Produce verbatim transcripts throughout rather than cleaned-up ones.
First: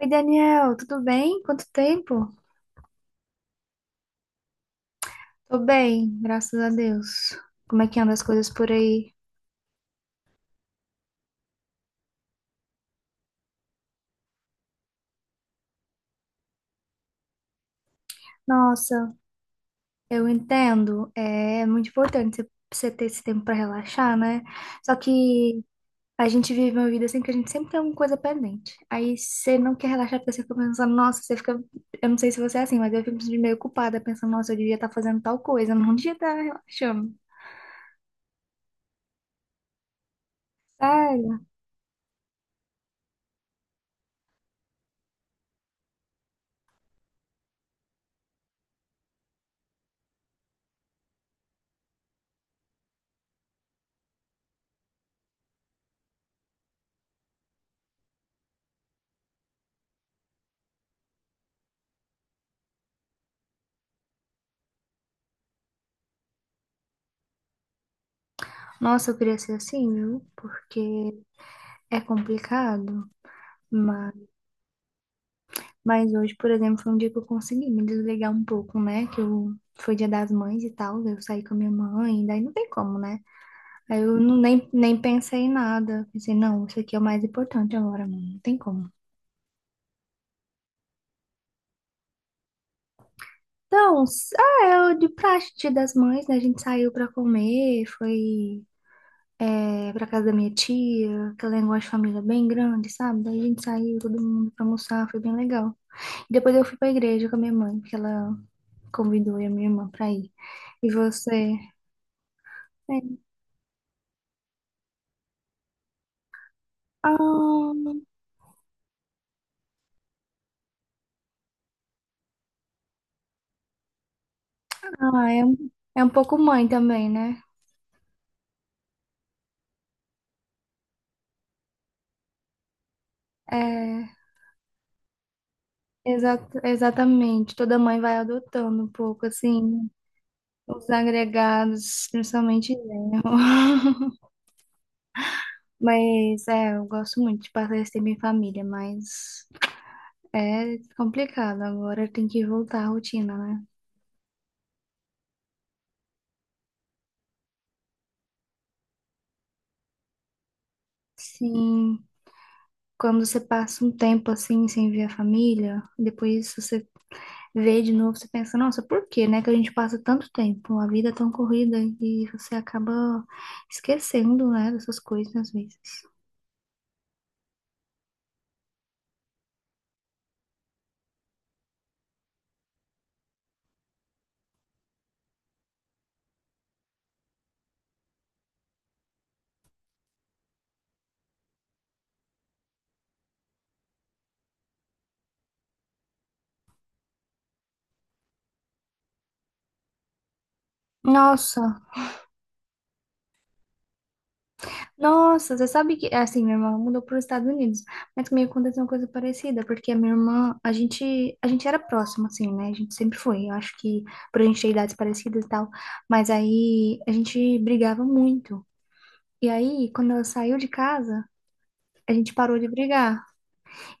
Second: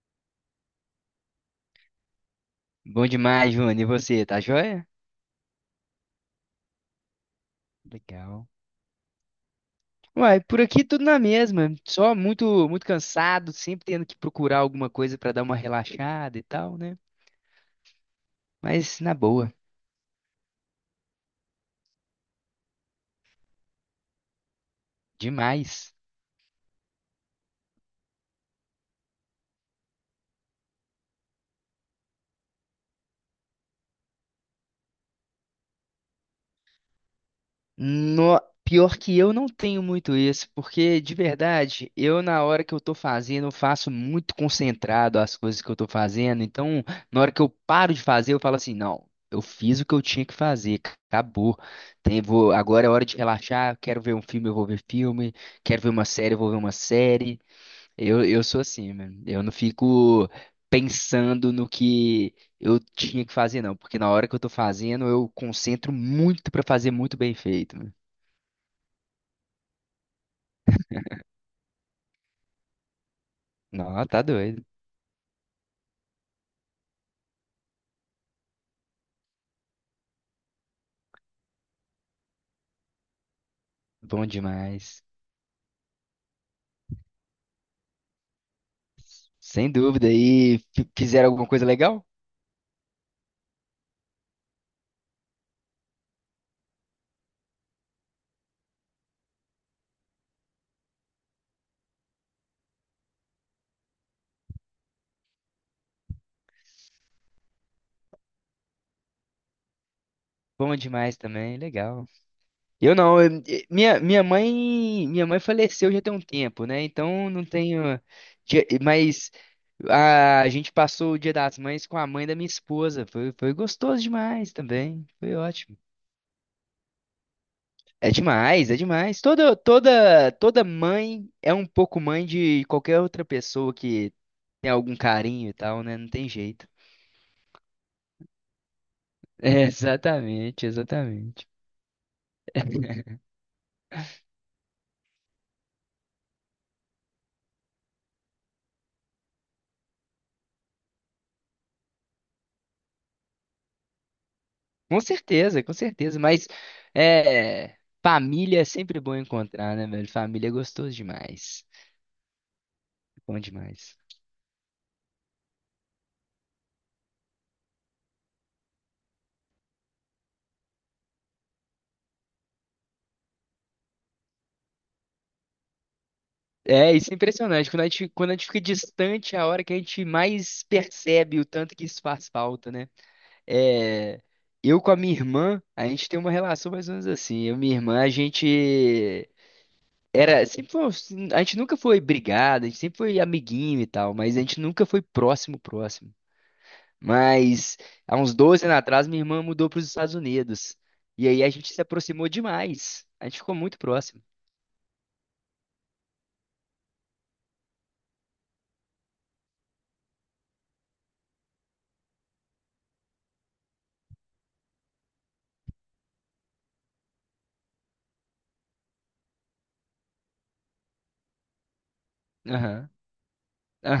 Oi, Daniel, tudo bem? Quanto tempo? Bom demais, Júnior. E você, tá joia? Tô bem, graças a Deus. Como é que andam as Legal. coisas por aí? Uai, por aqui tudo na mesma. Só muito, muito cansado, sempre tendo que procurar alguma coisa pra dar uma relaxada e tal, né? Mas na Nossa, boa, eu entendo. É muito importante você você ter esse tempo pra relaxar, né? Só que demais. a gente vive uma vida assim que a gente sempre tem alguma coisa pendente. Aí você não quer relaxar porque você fica pensando, nossa, você fica. Eu não sei se você é assim, mas eu fico me sentindo meio culpada, pensando, nossa, eu devia estar fazendo tal coisa, eu não devia estar relaxando. No... Pior que eu não tenho muito isso, porque de Sério? verdade, eu na hora que eu tô fazendo, eu faço muito concentrado as coisas que eu tô fazendo. Então, na hora que eu paro de fazer, eu falo assim, não, eu fiz o que eu tinha que fazer, c- acabou. Tem, vou... Agora é hora de relaxar, quero ver um filme, eu vou ver filme, quero ver uma série, eu vou ver uma série. Eu, eu sou assim, mano. Eu não fico pensando no que eu tinha que fazer, não, porque na hora que eu tô fazendo, eu concentro muito pra fazer muito bem feito. Nossa, eu queria ser assim, viu? Porque é complicado, Não, tá mas. doido. Mas hoje, por exemplo, foi um dia que eu consegui me desligar um pouco, né? Que eu foi dia das mães e tal, daí eu saí com a minha mãe, daí não tem como, né? Aí eu Bom não, nem, nem demais. pensei em nada. Pensei, não, isso aqui é o mais importante agora, mano. Não tem como. Sem dúvida. E fi- fizeram alguma coisa legal? Então, s- ah, é o de praxe, dia das mães, né? A gente saiu pra comer, foi é, pra casa da minha tia, aquela negócio de família bem grande, sabe? Daí a gente saiu, todo mundo pra almoçar, foi bem legal. E depois eu fui pra igreja com a minha mãe, porque ela convidou eu e a minha irmã pra ir. Bom E demais você? também, legal. Eu não, É. eu- eh, minha, minha mãe, minha mãe faleceu já tem um tempo, né? Então não Ah, tenho, dia- mas a, a gente passou o Dia das Mães com a mãe da minha esposa. Foi, foi gostoso demais também. ah, Foi é, um- ótimo. é um pouco mãe também, né? É demais, é demais. Toda, toda, toda mãe é um pouco mãe de qualquer outra pessoa É, que tem algum carinho e tal, né? Não tem exa- jeito. exatamente. Toda mãe vai adotando um pouco, É, assim, exatamente, os exatamente. agregados, principalmente genro. Mas, é, eu gosto muito de passar esse tempo em família, mas é complicado. Agora tem que voltar à rotina, né? Com certeza, com certeza. Mas é, família é sempre bom encontrar, né, velho? Família é gostoso demais. Sim, quando você Bom passa um demais. tempo, assim, sem ver a família, depois você ver de novo, você pensa, nossa, por que, né, que a gente passa tanto tempo, a vida é tão corrida e você acaba esquecendo, né, dessas coisas às vezes. É, isso é impressionante. Quando a gente, quando a gente fica distante, é a hora que a gente mais percebe o tanto que isso faz falta, né? É, eu com a minha irmã, a gente tem uma relação mais ou menos assim. Eu e minha irmã, a gente era, sempre foi, a gente nunca foi brigado, a gente sempre foi amiguinho e tal, mas a gente nunca foi próximo, próximo. Mas há uns doze anos atrás, minha irmã mudou para os Estados Unidos. E aí a gente Nossa, se aproximou demais. A gente ficou muito próximo. nossa, você sabe que, assim, minha irmã mudou para os Estados Unidos, mas comigo aconteceu uma coisa parecida, porque a minha irmã, a gente, a gente era próxima assim, né, a gente sempre foi, eu acho que por a gente ter idades parecidas e tal, mas aí a gente brigava muito, e aí, quando ela saiu de casa, a gente parou de Aham, brigar.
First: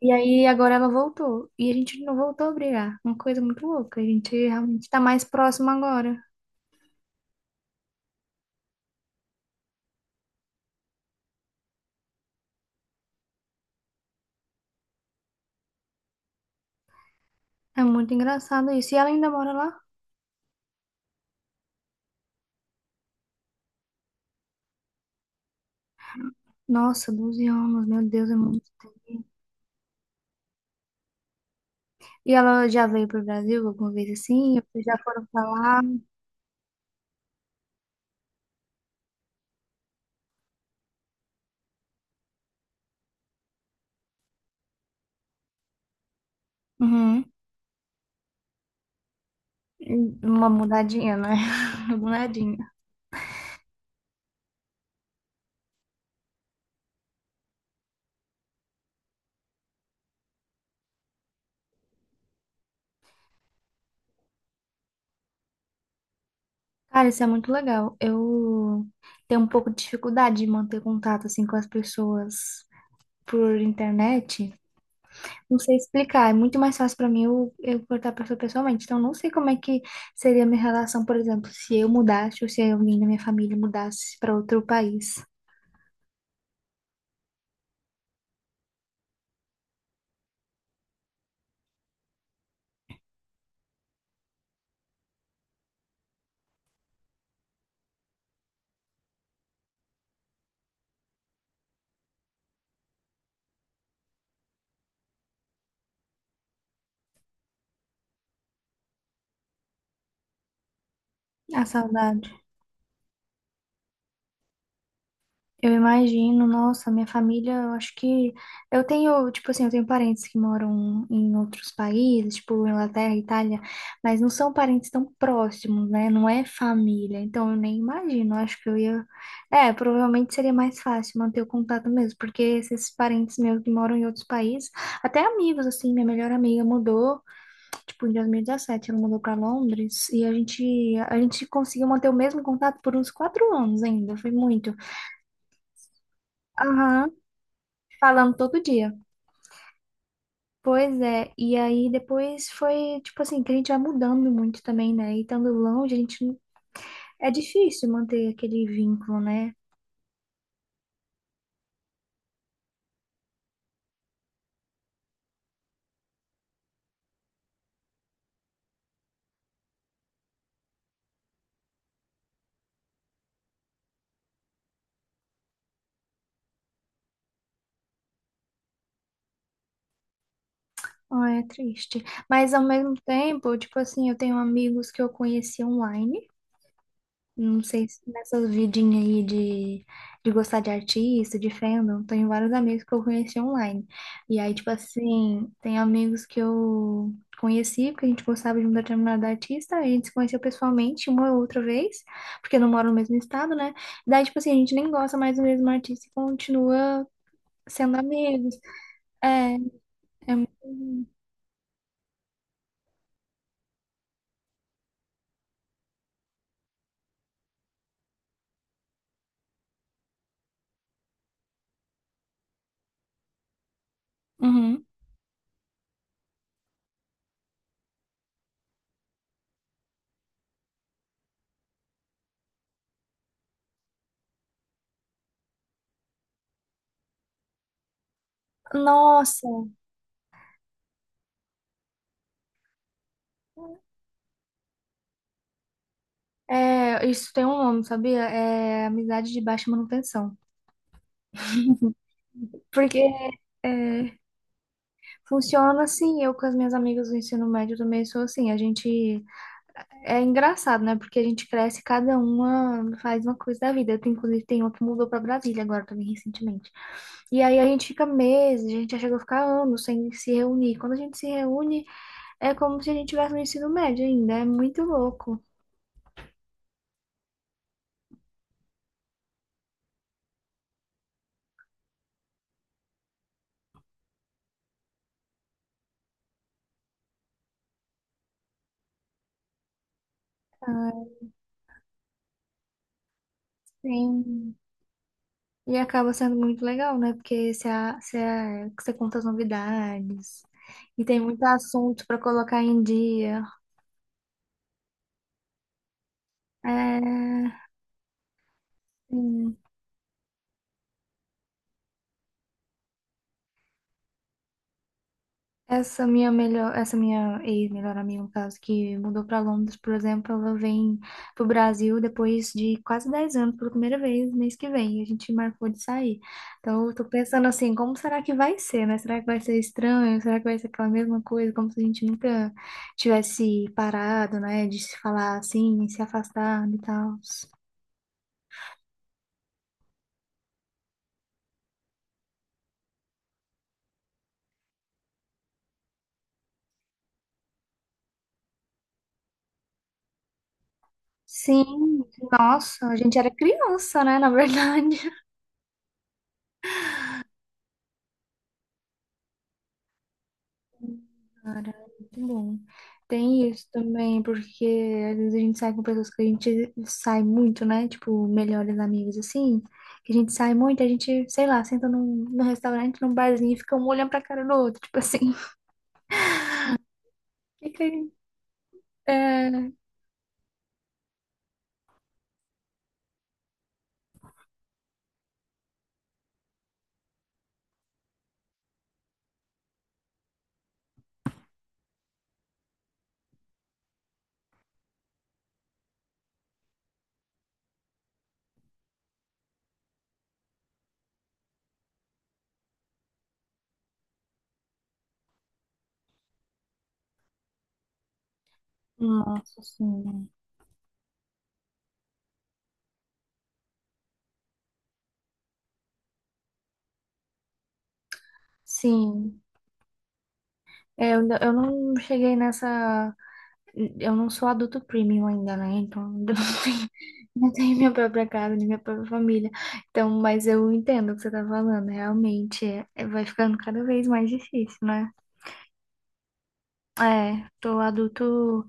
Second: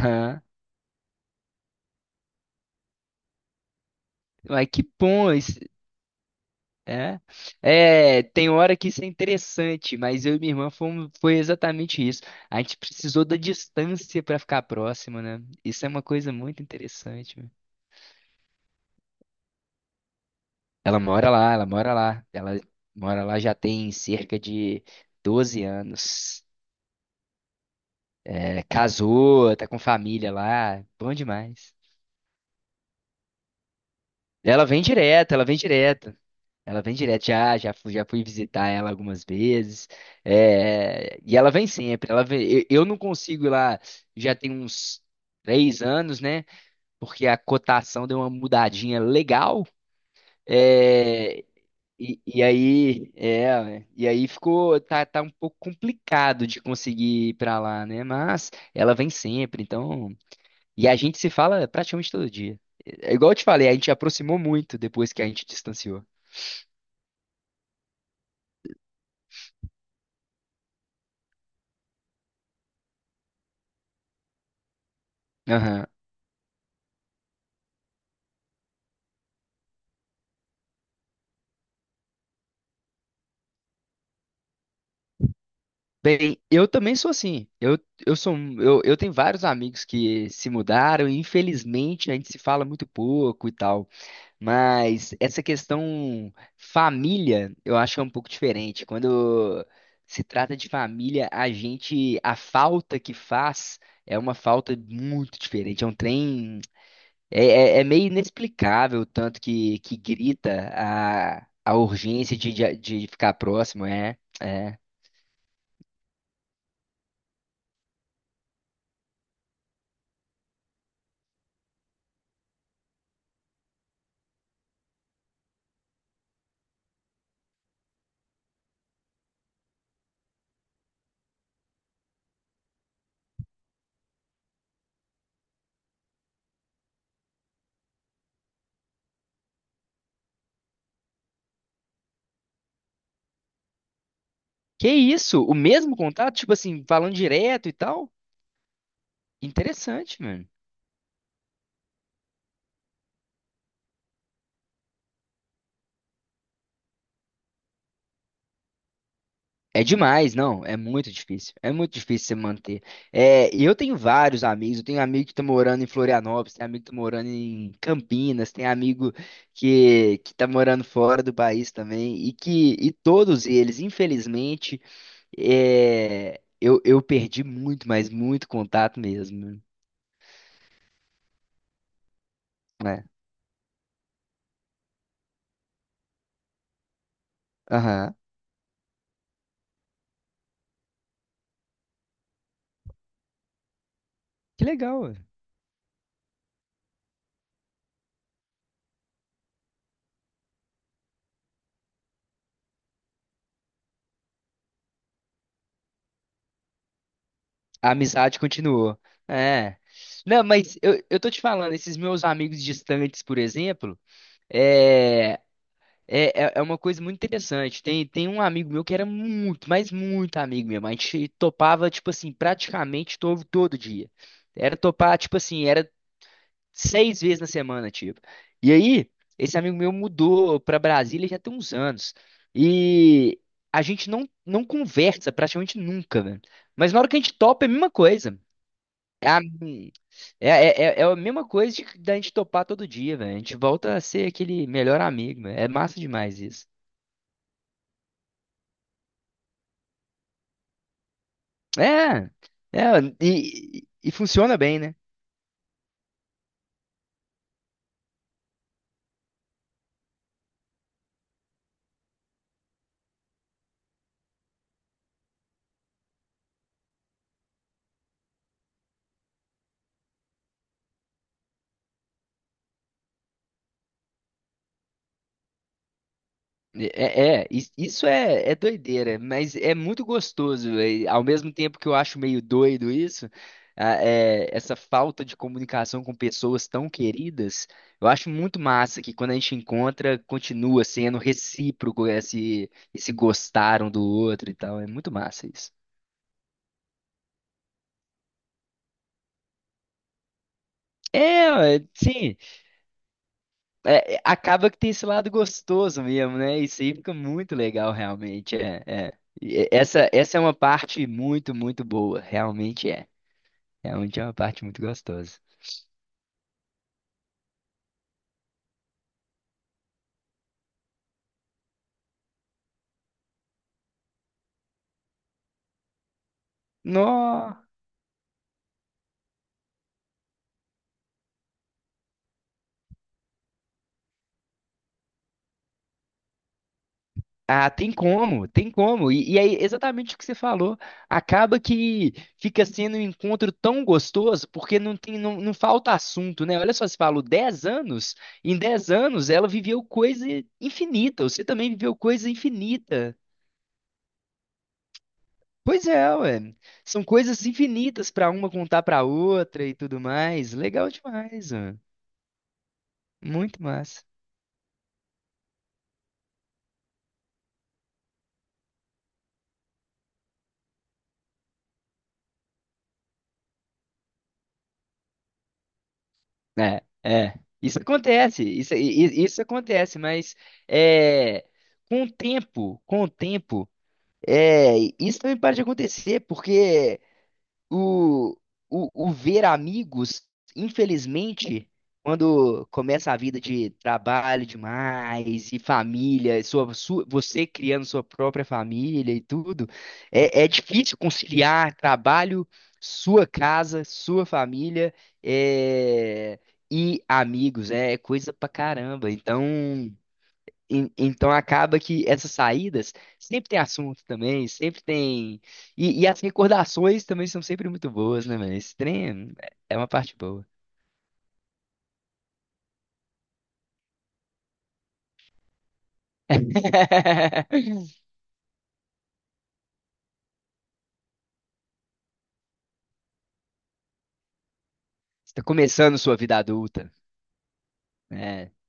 E aí agora ela voltou. E a gente não voltou a brigar. Uma coisa muito louca. A gente Mas que realmente tá mais bom isso, próximo agora. é. É, tem hora que isso é interessante, mas eu e minha irmã fomos, foi exatamente isso. A gente precisou da distância para ficar próximo, né? Isso é uma coisa muito interessante, né? É muito engraçado isso. E ela ainda mora lá? Ela mora lá, ela mora lá. Ela mora lá já tem cerca de doze anos. Nossa, doze anos, meu Deus, é É, muito tempo. casou, tá com família lá, bom demais. E ela já veio pro Brasil alguma vez assim? Ela vem Vocês já foram direto, pra ela vem lá? direto. Ela vem direto, já, já fui, já fui visitar ela algumas vezes. É, e ela vem sempre. Ela vem, eu, eu não consigo ir lá, já tem uns três anos, né? Uhum. Porque a cotação deu uma mudadinha legal. Uma mudadinha, né? É, Uma e, e mudadinha. aí, é, e aí ficou, tá, tá um pouco complicado de conseguir ir pra lá, né? Mas ela vem sempre, então. E a gente se fala praticamente todo dia. É igual eu te falei, a gente aproximou muito depois que a gente distanciou. Cara, isso é muito legal. Eu tenho um pouco de dificuldade de manter contato assim com as pessoas por internet. Não sei Aham. explicar, é muito mais fácil pra mim eu, eu cortar a pessoa pessoalmente. Então, não sei como é que seria a minha relação, por exemplo, se eu mudasse ou se alguém da minha família mudasse pra outro país. Bem, eu também sou assim. Eu, eu sou, um- eu, eu tenho vários amigos que se mudaram e infelizmente a gente se fala muito pouco e tal. Mas essa questão família, eu acho que é um pouco diferente. Quando se trata de família, a gente, a falta que faz é uma falta muito diferente. É um trem. É, é- é meio inexplicável o tanto que, que grita a, A a saudade. urgência de, de, de ficar próximo, é, é. Eu imagino, nossa, minha família, eu acho que eu tenho, tipo assim, eu tenho parentes que moram em outros países, tipo Inglaterra, Itália, mas não são parentes tão próximos, né? Não é família, então eu nem imagino, eu acho que eu ia, é, provavelmente seria mais fácil manter o contato mesmo, porque esses parentes meus que moram em outros países, até amigos assim, minha melhor amiga mudou, tipo em dois mil e dezessete ela mudou para Londres e a gente a gente conseguiu manter o mesmo contato por uns quatro anos ainda, foi muito. Que isso? O mesmo contato? Tipo assim, Aham, falando direto e tal? falando todo dia. Interessante, mano. Pois é, e aí depois foi, tipo assim, que a gente vai mudando muito também, né? E estando longe, a gente. não- É difícil manter aquele vínculo, né? É demais, não, é muito difícil. É muito difícil você manter. É, e eu tenho vários amigos, eu tenho amigo que tá morando em Florianópolis, tem amigo que tá morando em Campinas, tem amigo que, que tá morando fora do país também, e que e todos eles, infelizmente, é, eu, eu perdi muito, mas muito contato mesmo, Ah, é triste. Mas ao mesmo né? tempo, tipo assim, eu tenho amigos que eu conheci online. Não sei se Aham. nessas vidinhas aí de, de gostar de artista, de fandom, tenho vários amigos que eu conheci online. E aí, Que tipo legal, ué. assim, tem amigos que eu conheci, porque a gente gostava de um determinado artista, a gente se conheceu pessoalmente uma ou outra vez, porque não mora no mesmo estado, né? Daí, tipo assim, a gente nem gosta mais do mesmo artista e continua A sendo amizade amigos. continuou. É, É. é Não, mas eu, muito. eu tô te falando, esses meus amigos distantes, por exemplo, é, é, é é uma coisa muito interessante. Tem, tem um amigo meu que era muito, mas muito amigo mesmo. A gente topava, tipo assim, praticamente todo, todo dia. Era Uhum. topar, tipo assim, era seis vezes na semana, tipo. E aí, esse amigo meu mudou pra Brasília já tem uns anos. E a gente não, não conversa praticamente nunca, velho. Mas na hora que a gente topa, é a mesma coisa. É a, Nossa, é, é, é é a mesma coisa de, da gente topar todo dia, velho. A gente volta a ser aquele melhor amigo, velho. É massa demais isso. é, isso tem um nome, sabia? É amizade de baixa manutenção. É, é, Porque e, e é, funciona bem, né? funciona assim, eu com as minhas amigas do ensino médio também sou assim, a gente é engraçado, né? Porque a gente cresce, cada uma faz uma coisa da vida. Eu tenho, inclusive, tem uma que mudou pra Brasília agora também recentemente. E aí a gente fica meses, a gente já chegou a ficar anos sem se reunir. Quando a gente se reúne, é como se a gente tivesse no ensino médio ainda, é muito louco. É, é, is- isso é, é doideira, mas é muito gostoso. É, ao mesmo tempo que eu acho meio doido isso, a- é, essa falta de comunicação com pessoas tão queridas, eu acho muito massa que quando a gente encontra, continua Ah, sendo recíproco esse, esse gostaram do outro e sim. tal. É muito massa isso. E acaba sendo muito legal, né? Porque você, a- você, a- você conta as novidades. E tem muito É, ó, é, assunto para sim. colocar em dia. É, é, acaba que tem esse lado gostoso mesmo, né? Isso aí fica muito É, legal, realmente. É, é. sim. E Essa, essa é uma parte muito, muito boa. Realmente é. Realmente é uma parte muito gostosa. Essa minha melhor, essa minha ex-melhor amiga, no caso, que mudou para Londres, por exemplo, ela vem pro Brasil depois de quase dez anos pela primeira vez, mês que vem. A gente marcou de sair. Então, eu tô pensando No... assim, como será que vai ser, né? Será que vai ser estranho? Será que vai ser aquela mesma coisa, como se a gente nunca tivesse parado, né? De se falar assim, se afastar e tal. Ah, tem como, tem como. E, e aí, exatamente o que você falou. Acaba que fica sendo um encontro tão gostoso, porque não tem, não, não falta assunto, né? Olha só, você falou dez anos. Em dez anos, ela viveu coisa infinita. Você também viveu Sim, coisa nossa, a infinita. gente era criança, né? Na verdade. Pois é, ué. São coisas infinitas pra uma contar pra outra e tudo mais. Legal demais, Cara, ué. muito bom. Tem Muito isso massa. também, porque às vezes a gente sai com pessoas que a gente sai muito, né? Tipo, melhores amigos, assim. Que a gente sai muito, a gente, sei lá, senta num, num restaurante, num barzinho e fica um olhando pra cara do outro. Tipo assim, É, é. Isso fica aí. acontece, isso, i- i- isso É... acontece, mas é, com o tempo, com o tempo, é, isso também para de acontecer, porque O, o, o ver amigos, infelizmente, quando começa a vida de trabalho demais e família, e sua, sua- você criando sua própria família e tudo, é, é difícil conciliar trabalho, sua casa, sua família, é, e amigos, né? É coisa pra caramba. Nossa, Então. sim. En- Então acaba que essas saídas sempre tem assunto também, sempre tem. E, e as recordações também são sempre muito boas, né, mano? Esse trem Sim. é é uma parte boa. É, eu, ainda- eu não cheguei nessa. Eu não sou adulto premium ainda, né? Então, ainda não tenho. Não tenho minha própria casa, nem minha própria família. Então, mas eu entendo o que você tá falando. Realmente, é- é- vai ficando cada vez mais difícil, né? Você tá começando sua vida adulta, É, tô né? adulto.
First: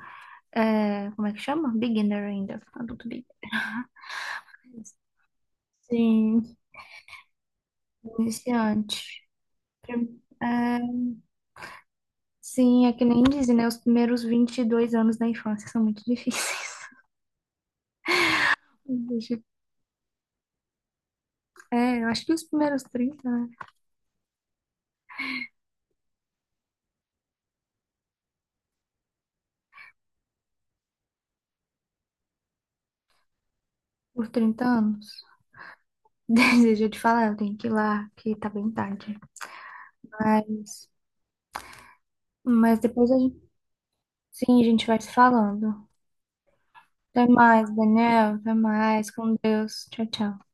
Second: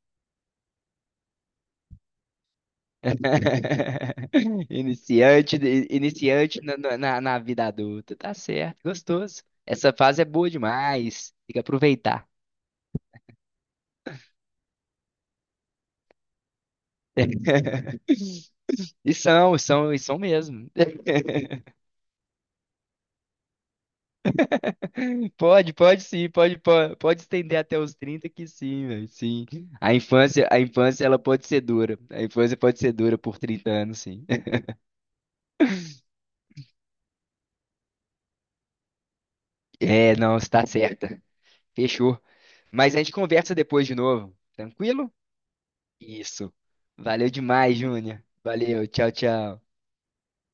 É, como é que chama? Beginner ainda. Adulto beginner. Iniciante, de- Sim, iniciante na, na, na- na vida adulta. Tá certo, iniciante. gostoso. Essa fase é boa É, demais. Tem que aproveitar. sim, é que nem dizem, né? Os primeiros vinte e dois anos da infância são muito difíceis. E Deixa- são, e são, e são mesmo. É, eu acho que os primeiros trinta, né? Pode, pode sim, pode, pode, pode estender até os trinta que sim, velho, sim. A infância, a infância ela pode ser dura. A infância pode ser dura por trinta anos, sim. Por trinta anos. Desejo te falar, eu tenho que ir lá, que tá bem tarde. É, não, você tá Mas certa. Fechou. Mas Mas a depois gente a gente, conversa depois de novo. sim, a gente vai se Tranquilo? falando. Isso. Até Valeu mais, demais, Júnior. Daniel. Até Valeu, mais. tchau, Com tchau. Deus. Tchau, tchau.